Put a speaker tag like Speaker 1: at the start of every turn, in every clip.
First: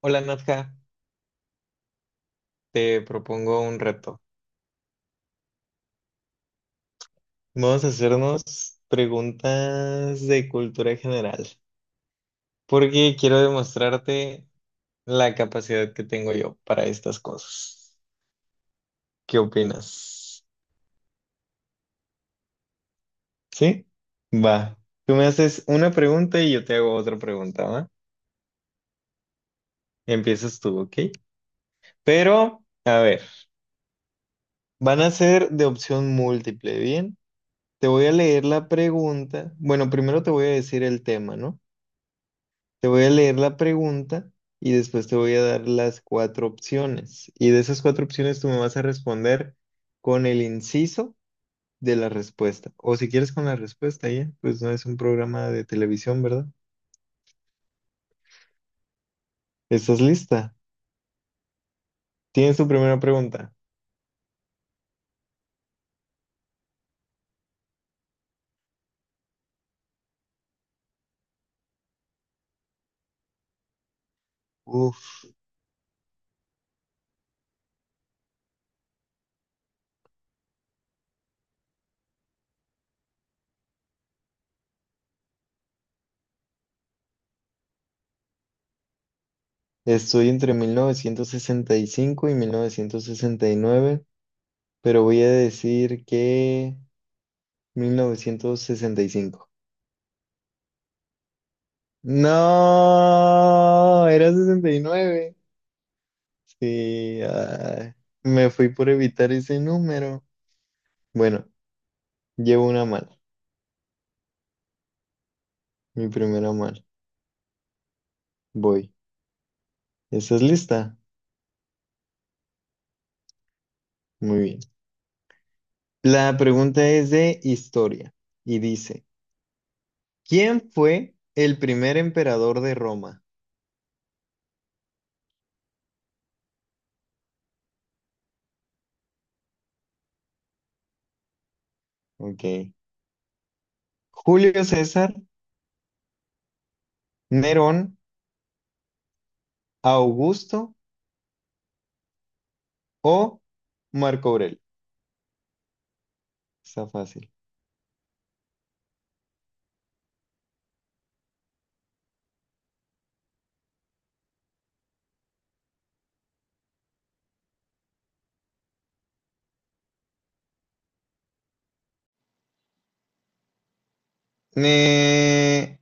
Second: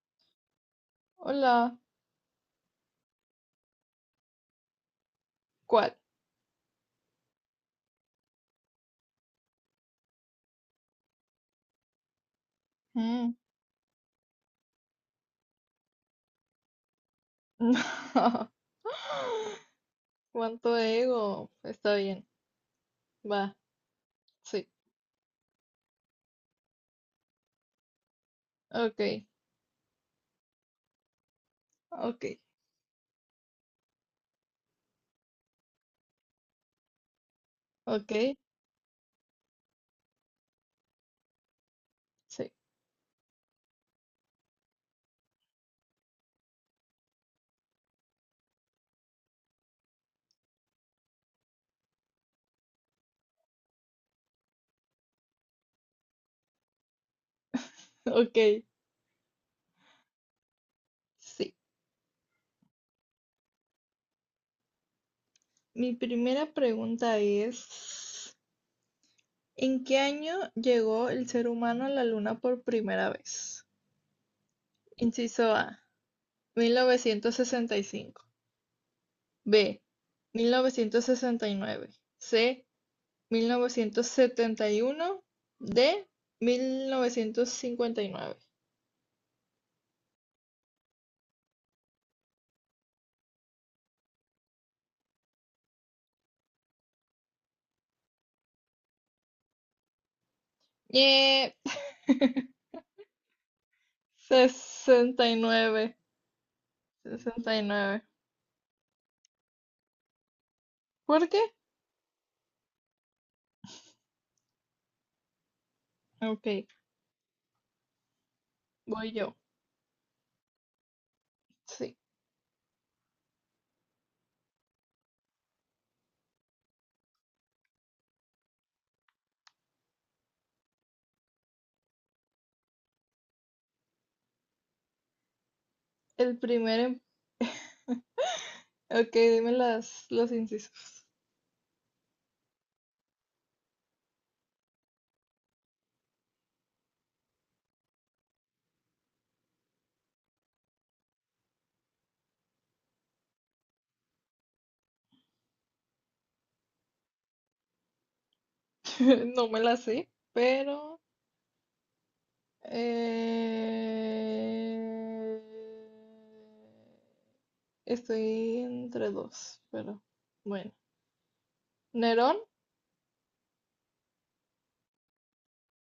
Speaker 1: Hola Nadja,
Speaker 2: Hola,
Speaker 1: te propongo un reto.
Speaker 2: ¿cuál?
Speaker 1: Vamos a hacernos preguntas de cultura general, porque
Speaker 2: Mm.
Speaker 1: quiero demostrarte la capacidad que tengo yo para estas cosas.
Speaker 2: No.
Speaker 1: ¿Qué opinas?
Speaker 2: ¿Cuánto ego? Está bien, va,
Speaker 1: ¿Sí?
Speaker 2: sí.
Speaker 1: Va. Tú me haces una pregunta y yo te hago otra pregunta, ¿va?
Speaker 2: Ok,
Speaker 1: Empiezas tú, ¿ok?
Speaker 2: ok,
Speaker 1: Pero, a ver, van a ser de opción múltiple, ¿bien? Te voy
Speaker 2: ok,
Speaker 1: a leer la pregunta. Bueno, primero te voy a decir el tema, ¿no?
Speaker 2: sí,
Speaker 1: Te voy a leer la pregunta y después te voy a dar las cuatro opciones. Y de esas cuatro opciones tú me vas a responder con el inciso de la respuesta. O si quieres con la respuesta ya, pues no es un programa de televisión, ¿verdad?
Speaker 2: ok,
Speaker 1: ¿Estás lista?
Speaker 2: sí.
Speaker 1: Tienes tu primera pregunta.
Speaker 2: Mi primera pregunta es, ¿en qué año llegó el ser humano a la luna por primera vez?
Speaker 1: Uf,
Speaker 2: Inciso A, 1965. B, 1969. C, 1971 de 1959.
Speaker 1: estoy entre 1965 y 1969, pero voy a decir que 1965.
Speaker 2: Ñe.
Speaker 1: No, era 69.
Speaker 2: 69.
Speaker 1: Sí, ay,
Speaker 2: 69.
Speaker 1: me fui por evitar ese número.
Speaker 2: ¿Por qué?
Speaker 1: Bueno, llevo una mala, mi
Speaker 2: Ok,
Speaker 1: primera mala. Voy.
Speaker 2: voy yo.
Speaker 1: ¿Estás lista?
Speaker 2: Sí.
Speaker 1: Muy bien. La pregunta es de historia y dice, ¿quién fue el primer emperador de Roma?
Speaker 2: El primer... Ok, dime los incisos.
Speaker 1: Ok. ¿Julio César, Nerón, Augusto o Marco Aurelio? Está fácil.
Speaker 2: No me las sé, pero... eh, estoy entre dos, pero bueno. Nerón,
Speaker 1: Eh,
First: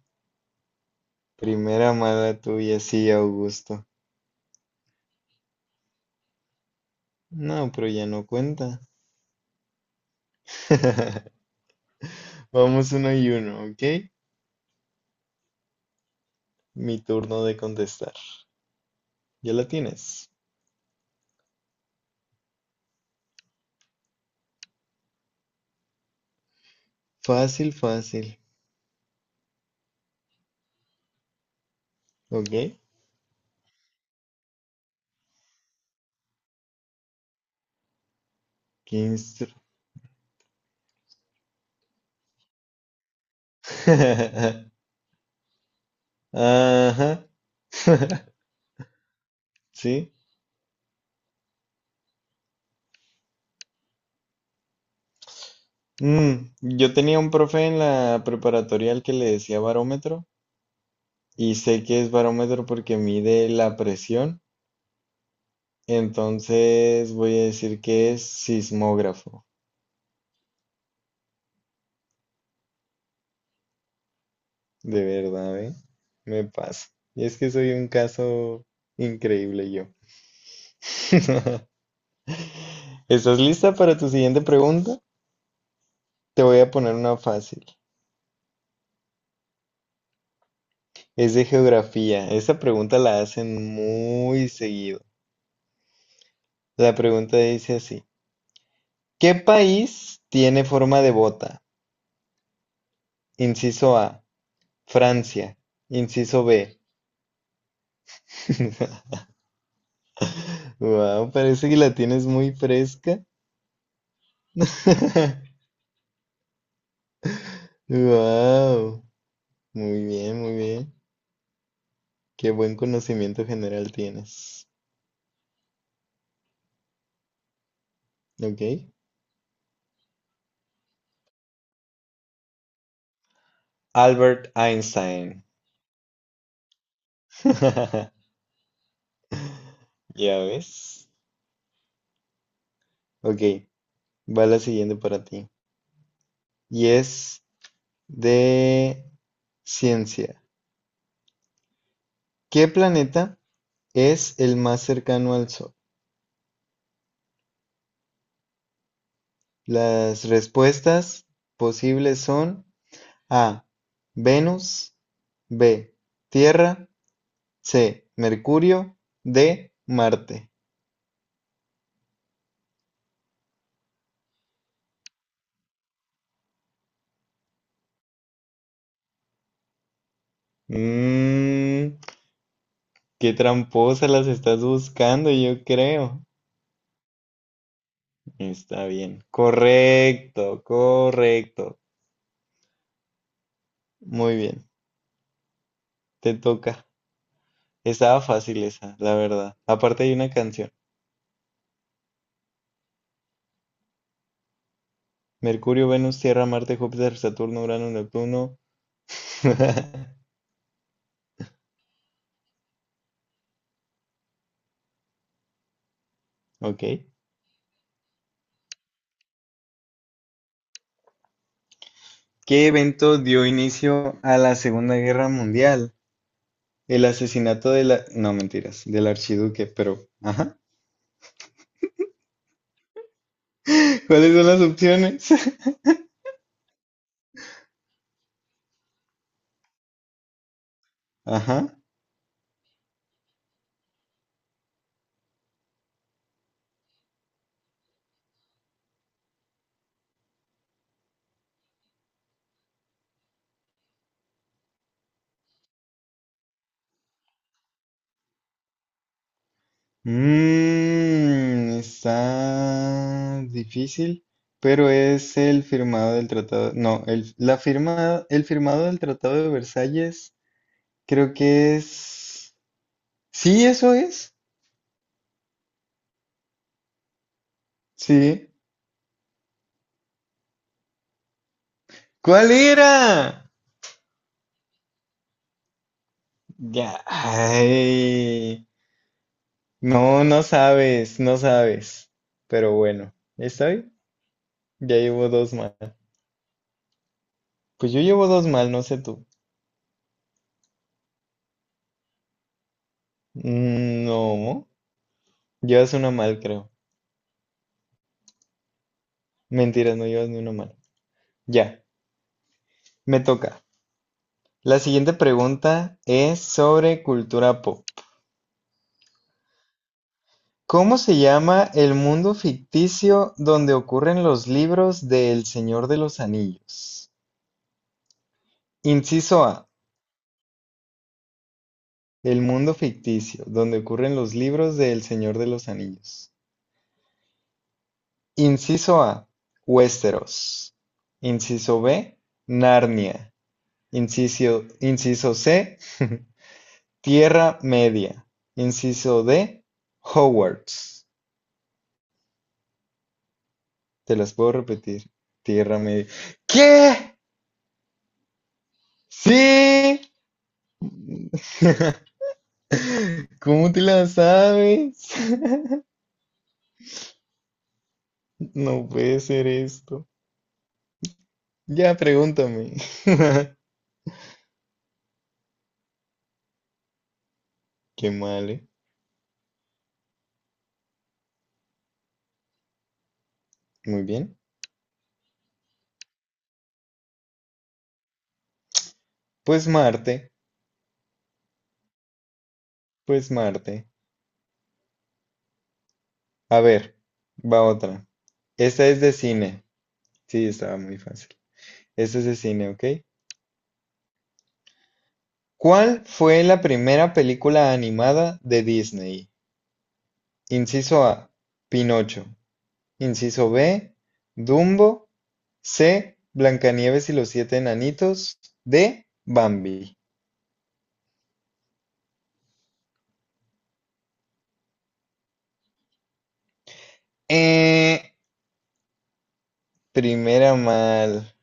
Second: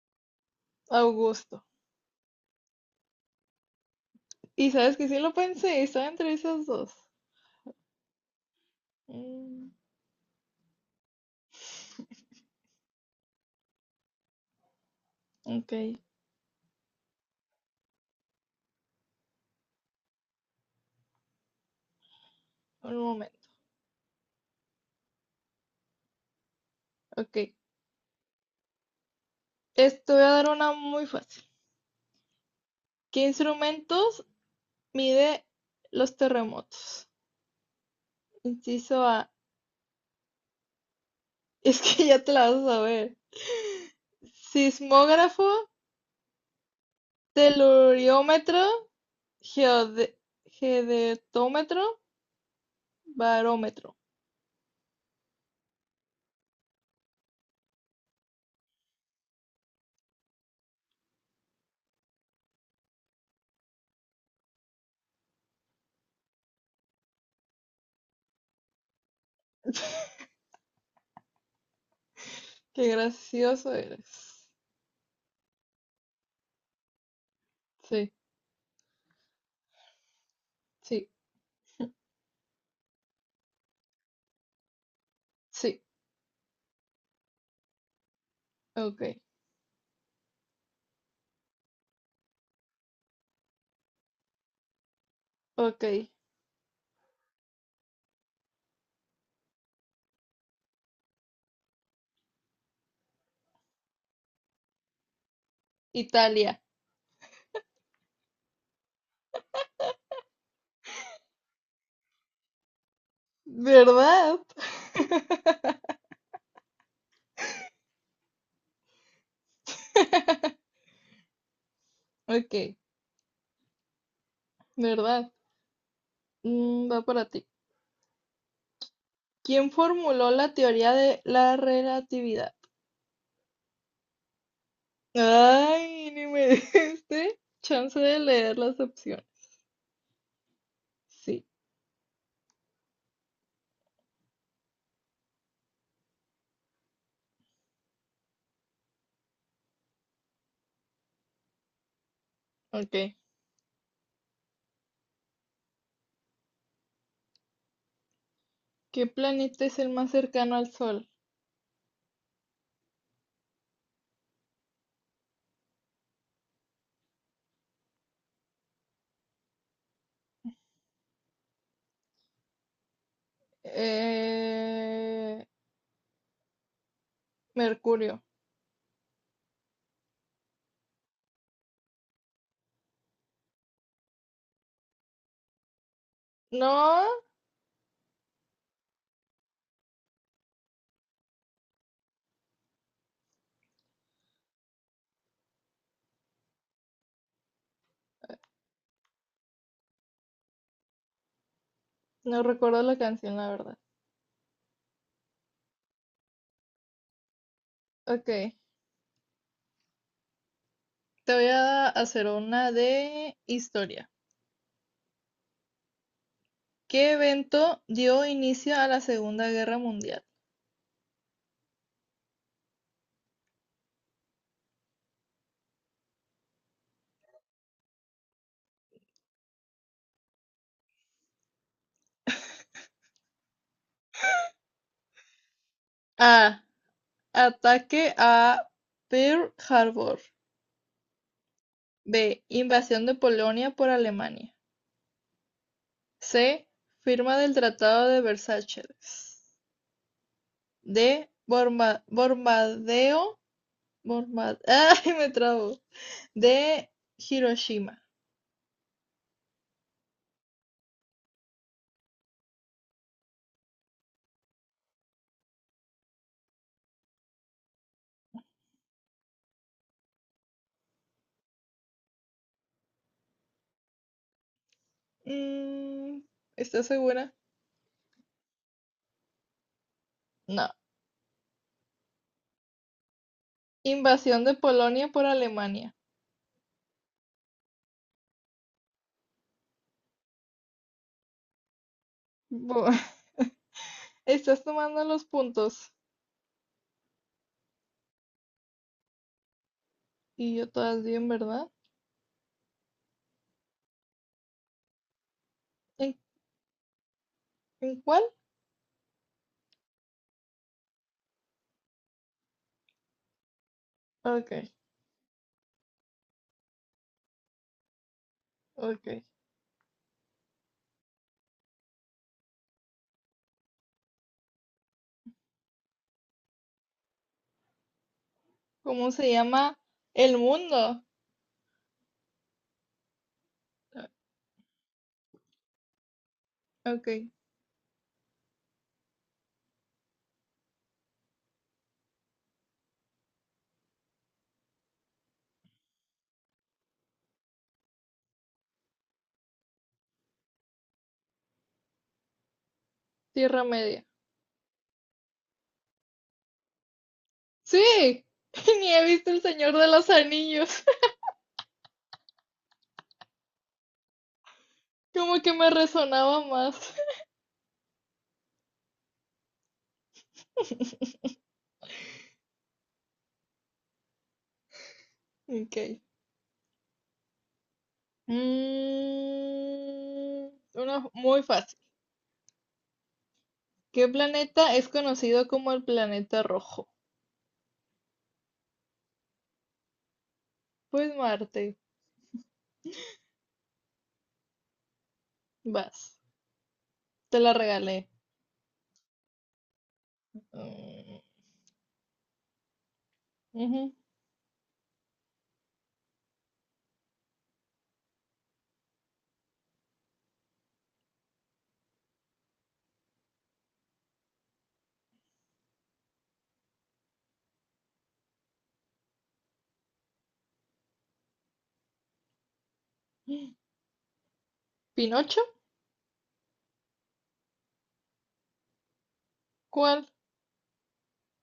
Speaker 2: Augusto.
Speaker 1: primera mala tuya, sí, Augusto.
Speaker 2: Y sabes que sí lo pensé, estaba entre esas dos.
Speaker 1: No, pero ya no cuenta.
Speaker 2: Mm.
Speaker 1: Vamos uno y uno, ¿ok?
Speaker 2: Ok,
Speaker 1: Mi turno de contestar. Ya la tienes.
Speaker 2: un momento. Ok,
Speaker 1: Fácil, fácil.
Speaker 2: esto voy a dar una muy fácil.
Speaker 1: ¿Ok?
Speaker 2: ¿Qué instrumentos mide los terremotos?
Speaker 1: ¿Qué
Speaker 2: Inciso A.
Speaker 1: instru-
Speaker 2: Es que ya te la vas a saber. Sismógrafo,
Speaker 1: Ajá.
Speaker 2: teluriómetro,
Speaker 1: Sí.
Speaker 2: geode- geodetómetro, barómetro.
Speaker 1: Yo tenía un profe en la preparatorial que le decía barómetro y sé que es barómetro porque mide la presión. Entonces voy a decir que es sismógrafo.
Speaker 2: Qué gracioso eres.
Speaker 1: De verdad, ¿eh? Me pasa. Y es que soy un
Speaker 2: Sí,
Speaker 1: caso increíble yo.
Speaker 2: sí,
Speaker 1: ¿Estás lista para tu siguiente pregunta?
Speaker 2: sí.
Speaker 1: Te voy a poner una fácil.
Speaker 2: Ok,
Speaker 1: Es de geografía. Esta pregunta la hacen muy seguido.
Speaker 2: ok.
Speaker 1: La pregunta dice así. ¿Qué país tiene forma de bota? Inciso A, Francia. Inciso B.
Speaker 2: Italia.
Speaker 1: Wow, parece que la tienes muy fresca.
Speaker 2: ¿Verdad?
Speaker 1: Wow, muy bien, muy bien. Qué
Speaker 2: Ok,
Speaker 1: buen conocimiento general tienes.
Speaker 2: ¿verdad? Mm, va para ti.
Speaker 1: ¿Ok?
Speaker 2: ¿Quién formuló la teoría de la relatividad?
Speaker 1: Albert Einstein.
Speaker 2: Ay, ni me diste chance de leer las opciones.
Speaker 1: Ya ves.
Speaker 2: Sí,
Speaker 1: Ok, va la siguiente para ti. Y es de ciencia. ¿Qué
Speaker 2: ok.
Speaker 1: planeta es el más cercano al Sol?
Speaker 2: ¿Qué planeta es el más
Speaker 1: Las
Speaker 2: cercano al Sol?
Speaker 1: respuestas posibles son A, Venus, B, Tierra, C, Mercurio, D, Marte.
Speaker 2: Eh, Mercurio.
Speaker 1: Mmm, qué tramposa las estás buscando, yo creo.
Speaker 2: No,
Speaker 1: Está bien. Correcto, correcto. Muy bien, te toca. Estaba fácil esa, la verdad. Aparte hay una canción.
Speaker 2: no recuerdo la canción, la verdad.
Speaker 1: Mercurio, Venus, Tierra, Marte, Júpiter, Saturno, Urano,
Speaker 2: Ok,
Speaker 1: Neptuno.
Speaker 2: te voy a hacer una de historia.
Speaker 1: Ok.
Speaker 2: ¿Qué evento dio inicio a la Segunda Guerra Mundial?
Speaker 1: ¿Qué evento dio inicio a la Segunda Guerra Mundial? El asesinato de la... No, mentiras, del archiduque, pero... Ajá. ¿Cuáles son las opciones?
Speaker 2: A. Ataque a Pearl Harbor.
Speaker 1: Ajá.
Speaker 2: B. Invasión de Polonia por Alemania. C. Firma del Tratado de Versalles. D. Bomba. Bombardeo. Bomba. Ay, me trabo. D. Hiroshima.
Speaker 1: Mm, está difícil, pero es el firmado del tratado. No, el, la firma, el firmado del Tratado de Versalles, creo que es. Sí, eso es.
Speaker 2: Mm, ¿estás segura?
Speaker 1: Sí.
Speaker 2: No.
Speaker 1: ¿Cuál era?
Speaker 2: Invasión de Polonia por Alemania.
Speaker 1: Ya. Ay. No, no sabes, no sabes. Pero
Speaker 2: Bu-
Speaker 1: bueno, ¿está bien?
Speaker 2: Estás
Speaker 1: Ya
Speaker 2: tomando los
Speaker 1: llevo dos mal.
Speaker 2: puntos.
Speaker 1: Pues yo llevo dos mal, no sé tú.
Speaker 2: Y yo todas bien, ¿verdad?
Speaker 1: No, llevas
Speaker 2: ¿En,
Speaker 1: una mal, creo.
Speaker 2: en cuál?
Speaker 1: Mentiras, no llevas ni una mal. Ya, me toca.
Speaker 2: Ok,
Speaker 1: La siguiente pregunta es sobre cultura pop.
Speaker 2: ok.
Speaker 1: ¿Cómo se llama el mundo ficticio donde ocurren los libros de El Señor de los Anillos?
Speaker 2: ¿Cómo se
Speaker 1: Inciso A,
Speaker 2: llama el mundo?
Speaker 1: el mundo ficticio donde
Speaker 2: Ah,
Speaker 1: ocurren los libros de El Señor de los Anillos.
Speaker 2: ok,
Speaker 1: Inciso A, Westeros. Inciso B, Narnia. Inciso C, Tierra Media. Inciso D, Hogwarts.
Speaker 2: Tierra Media.
Speaker 1: Te las puedo repetir. Tierra Media. ¿Qué?
Speaker 2: Sí, ni he visto El Señor de
Speaker 1: ¡Sí!
Speaker 2: los Anillos.
Speaker 1: ¿Cómo te la sabes?
Speaker 2: Como que me resonaba más.
Speaker 1: No puede ser esto. Ya, pregúntame.
Speaker 2: Ok.
Speaker 1: Qué mal, ¿eh?
Speaker 2: Mm, una muy fácil.
Speaker 1: Muy
Speaker 2: ¿Qué
Speaker 1: bien.
Speaker 2: planeta es conocido como el planeta rojo?
Speaker 1: Pues Marte,
Speaker 2: Pues Marte.
Speaker 1: pues Marte.
Speaker 2: Vas.
Speaker 1: A ver,
Speaker 2: Te la
Speaker 1: va otra.
Speaker 2: regalé.
Speaker 1: Esta es de cine. Sí, estaba muy
Speaker 2: Mm,
Speaker 1: fácil. Esta es de cine, ¿ok?
Speaker 2: ujú.
Speaker 1: ¿Cuál fue la primera película animada de Disney? Inciso A, Pinocho. Inciso B: Dumbo; C: Blancanieves y los siete enanitos; D: Bambi.
Speaker 2: ¿Pinocho?
Speaker 1: Eh,
Speaker 2: ¿Cuál?
Speaker 1: primera mal.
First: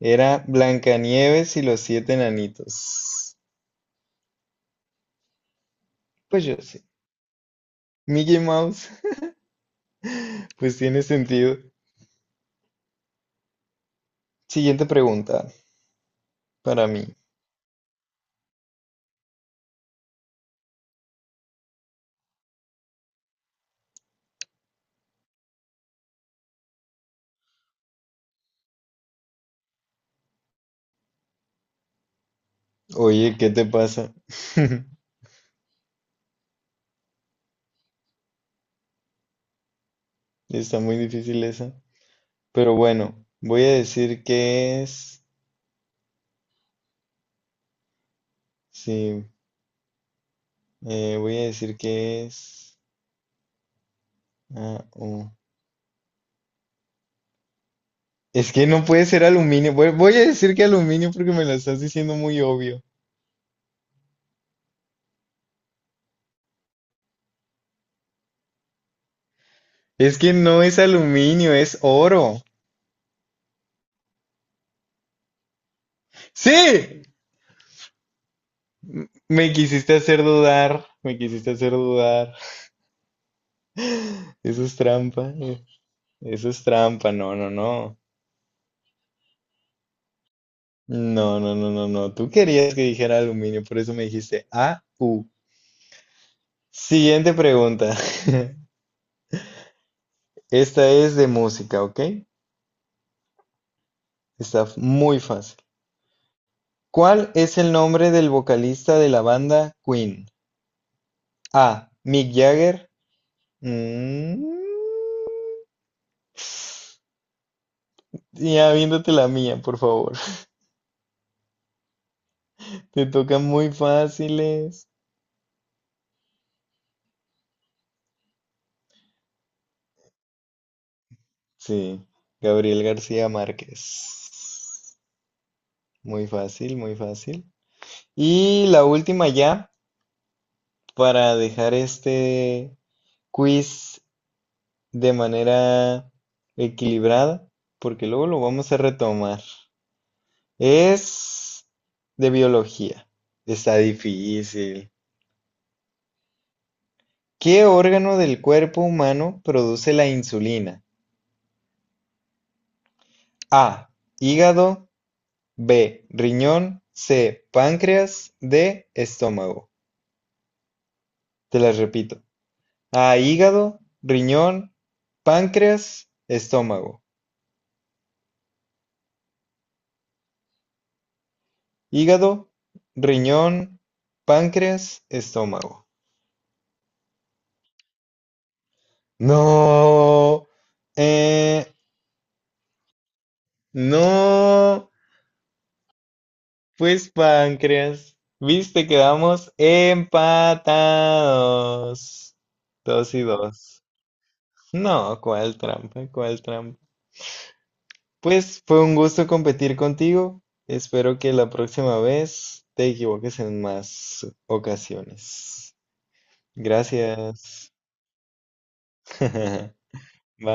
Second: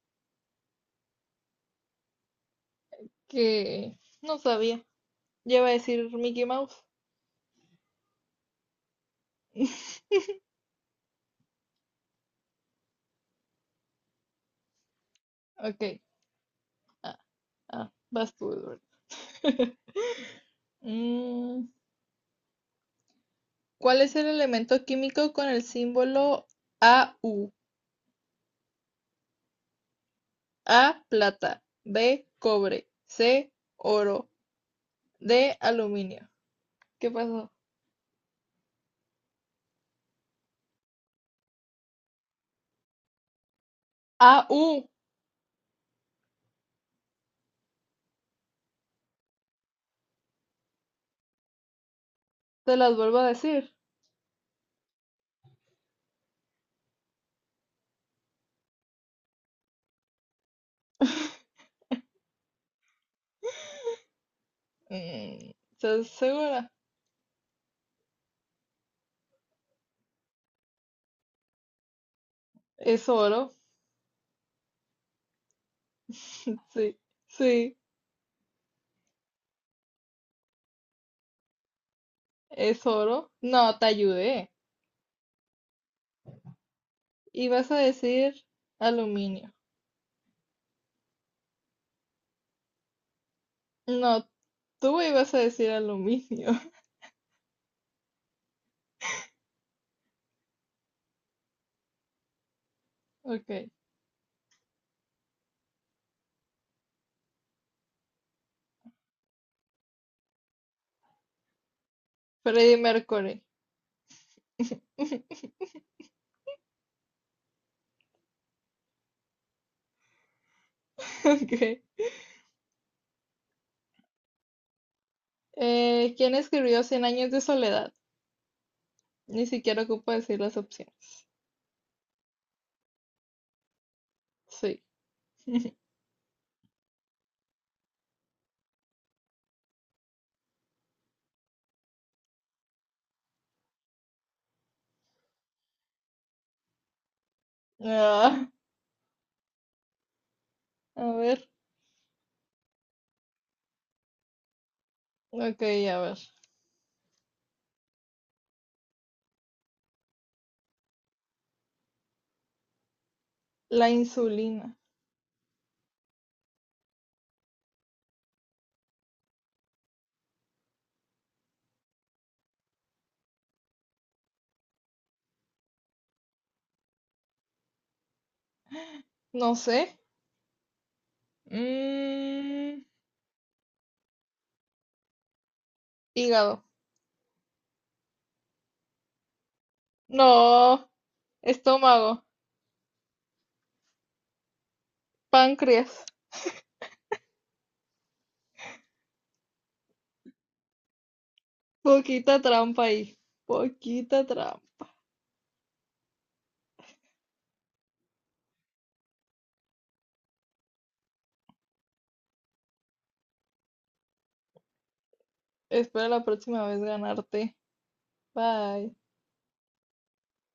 Speaker 1: Era Blancanieves y los siete enanitos.
Speaker 2: Que no sabía. Ya iba a decir
Speaker 1: Pues
Speaker 2: Mickey
Speaker 1: yo
Speaker 2: Mouse.
Speaker 1: sé. Mickey Mouse, pues tiene sentido. Siguiente pregunta
Speaker 2: Ok.
Speaker 1: para mí.
Speaker 2: Ah, ah, vas tú, Eduardo. Mm, ¿cuál es el elemento químico con el símbolo AU? A, plata. B, cobre.
Speaker 1: Oye, ¿qué
Speaker 2: C,
Speaker 1: te pasa?
Speaker 2: oro. D, aluminio. ¿Qué pasó?
Speaker 1: Está muy difícil esa. Pero bueno, voy a decir que
Speaker 2: AU,
Speaker 1: es. Sí, voy a decir que
Speaker 2: te
Speaker 1: es.
Speaker 2: las vuelvo a decir.
Speaker 1: Ah, oh. Es que no puede ser aluminio. Voy a decir que aluminio porque me lo estás diciendo muy obvio.
Speaker 2: Mm, ¿estás segura?
Speaker 1: Es que no es aluminio, es oro.
Speaker 2: Es oro. Sí,
Speaker 1: ¡Sí!
Speaker 2: sí,
Speaker 1: M- Me quisiste hacer dudar. Me quisiste hacer dudar.
Speaker 2: es oro. No, te ayudé.
Speaker 1: Eso es trampa. Eso es trampa. No,
Speaker 2: Y
Speaker 1: no,
Speaker 2: vas a
Speaker 1: no.
Speaker 2: decir aluminio.
Speaker 1: No, no, no, no, no. Tú querías que dijera aluminio, por eso me
Speaker 2: No,
Speaker 1: dijiste A
Speaker 2: tú
Speaker 1: U.
Speaker 2: ibas a decir aluminio.
Speaker 1: Siguiente pregunta. Esta es de música, ¿ok?
Speaker 2: Ok.
Speaker 1: Está muy fácil. ¿Cuál es el nombre del vocalista de la banda Queen? A. Mick
Speaker 2: Freddie
Speaker 1: Jagger.
Speaker 2: Mercury.
Speaker 1: Mm, Ya viéndote la mía, por favor.
Speaker 2: Ok.
Speaker 1: Te tocan muy fáciles.
Speaker 2: ¿Quién escribió Cien años de soledad? Ni siquiera ocupo decir las opciones.
Speaker 1: Sí, Gabriel García
Speaker 2: Sí.
Speaker 1: Márquez. Muy fácil, muy fácil. Y la última ya, para dejar este quiz de manera equilibrada, porque luego lo
Speaker 2: Ah,
Speaker 1: vamos a retomar.
Speaker 2: a ver.
Speaker 1: Es de biología. Está difícil.
Speaker 2: Ok, a ver.
Speaker 1: ¿Qué órgano del cuerpo humano produce la insulina?
Speaker 2: La
Speaker 1: A.
Speaker 2: insulina.
Speaker 1: Hígado. B. Riñón. C. Páncreas. D. Estómago. Te las repito. A. Hígado. Riñón. Páncreas. Estómago.
Speaker 2: No sé.
Speaker 1: Hígado.
Speaker 2: Mm,
Speaker 1: Riñón. Páncreas. Estómago.
Speaker 2: hígado.
Speaker 1: No.
Speaker 2: No.
Speaker 1: Eh,
Speaker 2: Estómago.
Speaker 1: no.
Speaker 2: Páncreas.
Speaker 1: Pues páncreas. Viste, quedamos empatados.
Speaker 2: Poquita trampa
Speaker 1: Dos
Speaker 2: ahí.
Speaker 1: y dos.
Speaker 2: Poquita trampa.
Speaker 1: No, cuál trampa, cuál trampa. Pues fue un gusto competir contigo. Espero que la próxima vez te equivoques en más ocasiones.
Speaker 2: Espero la próxima vez ganarte.
Speaker 1: Gracias.
Speaker 2: Bye.
Speaker 1: Bye.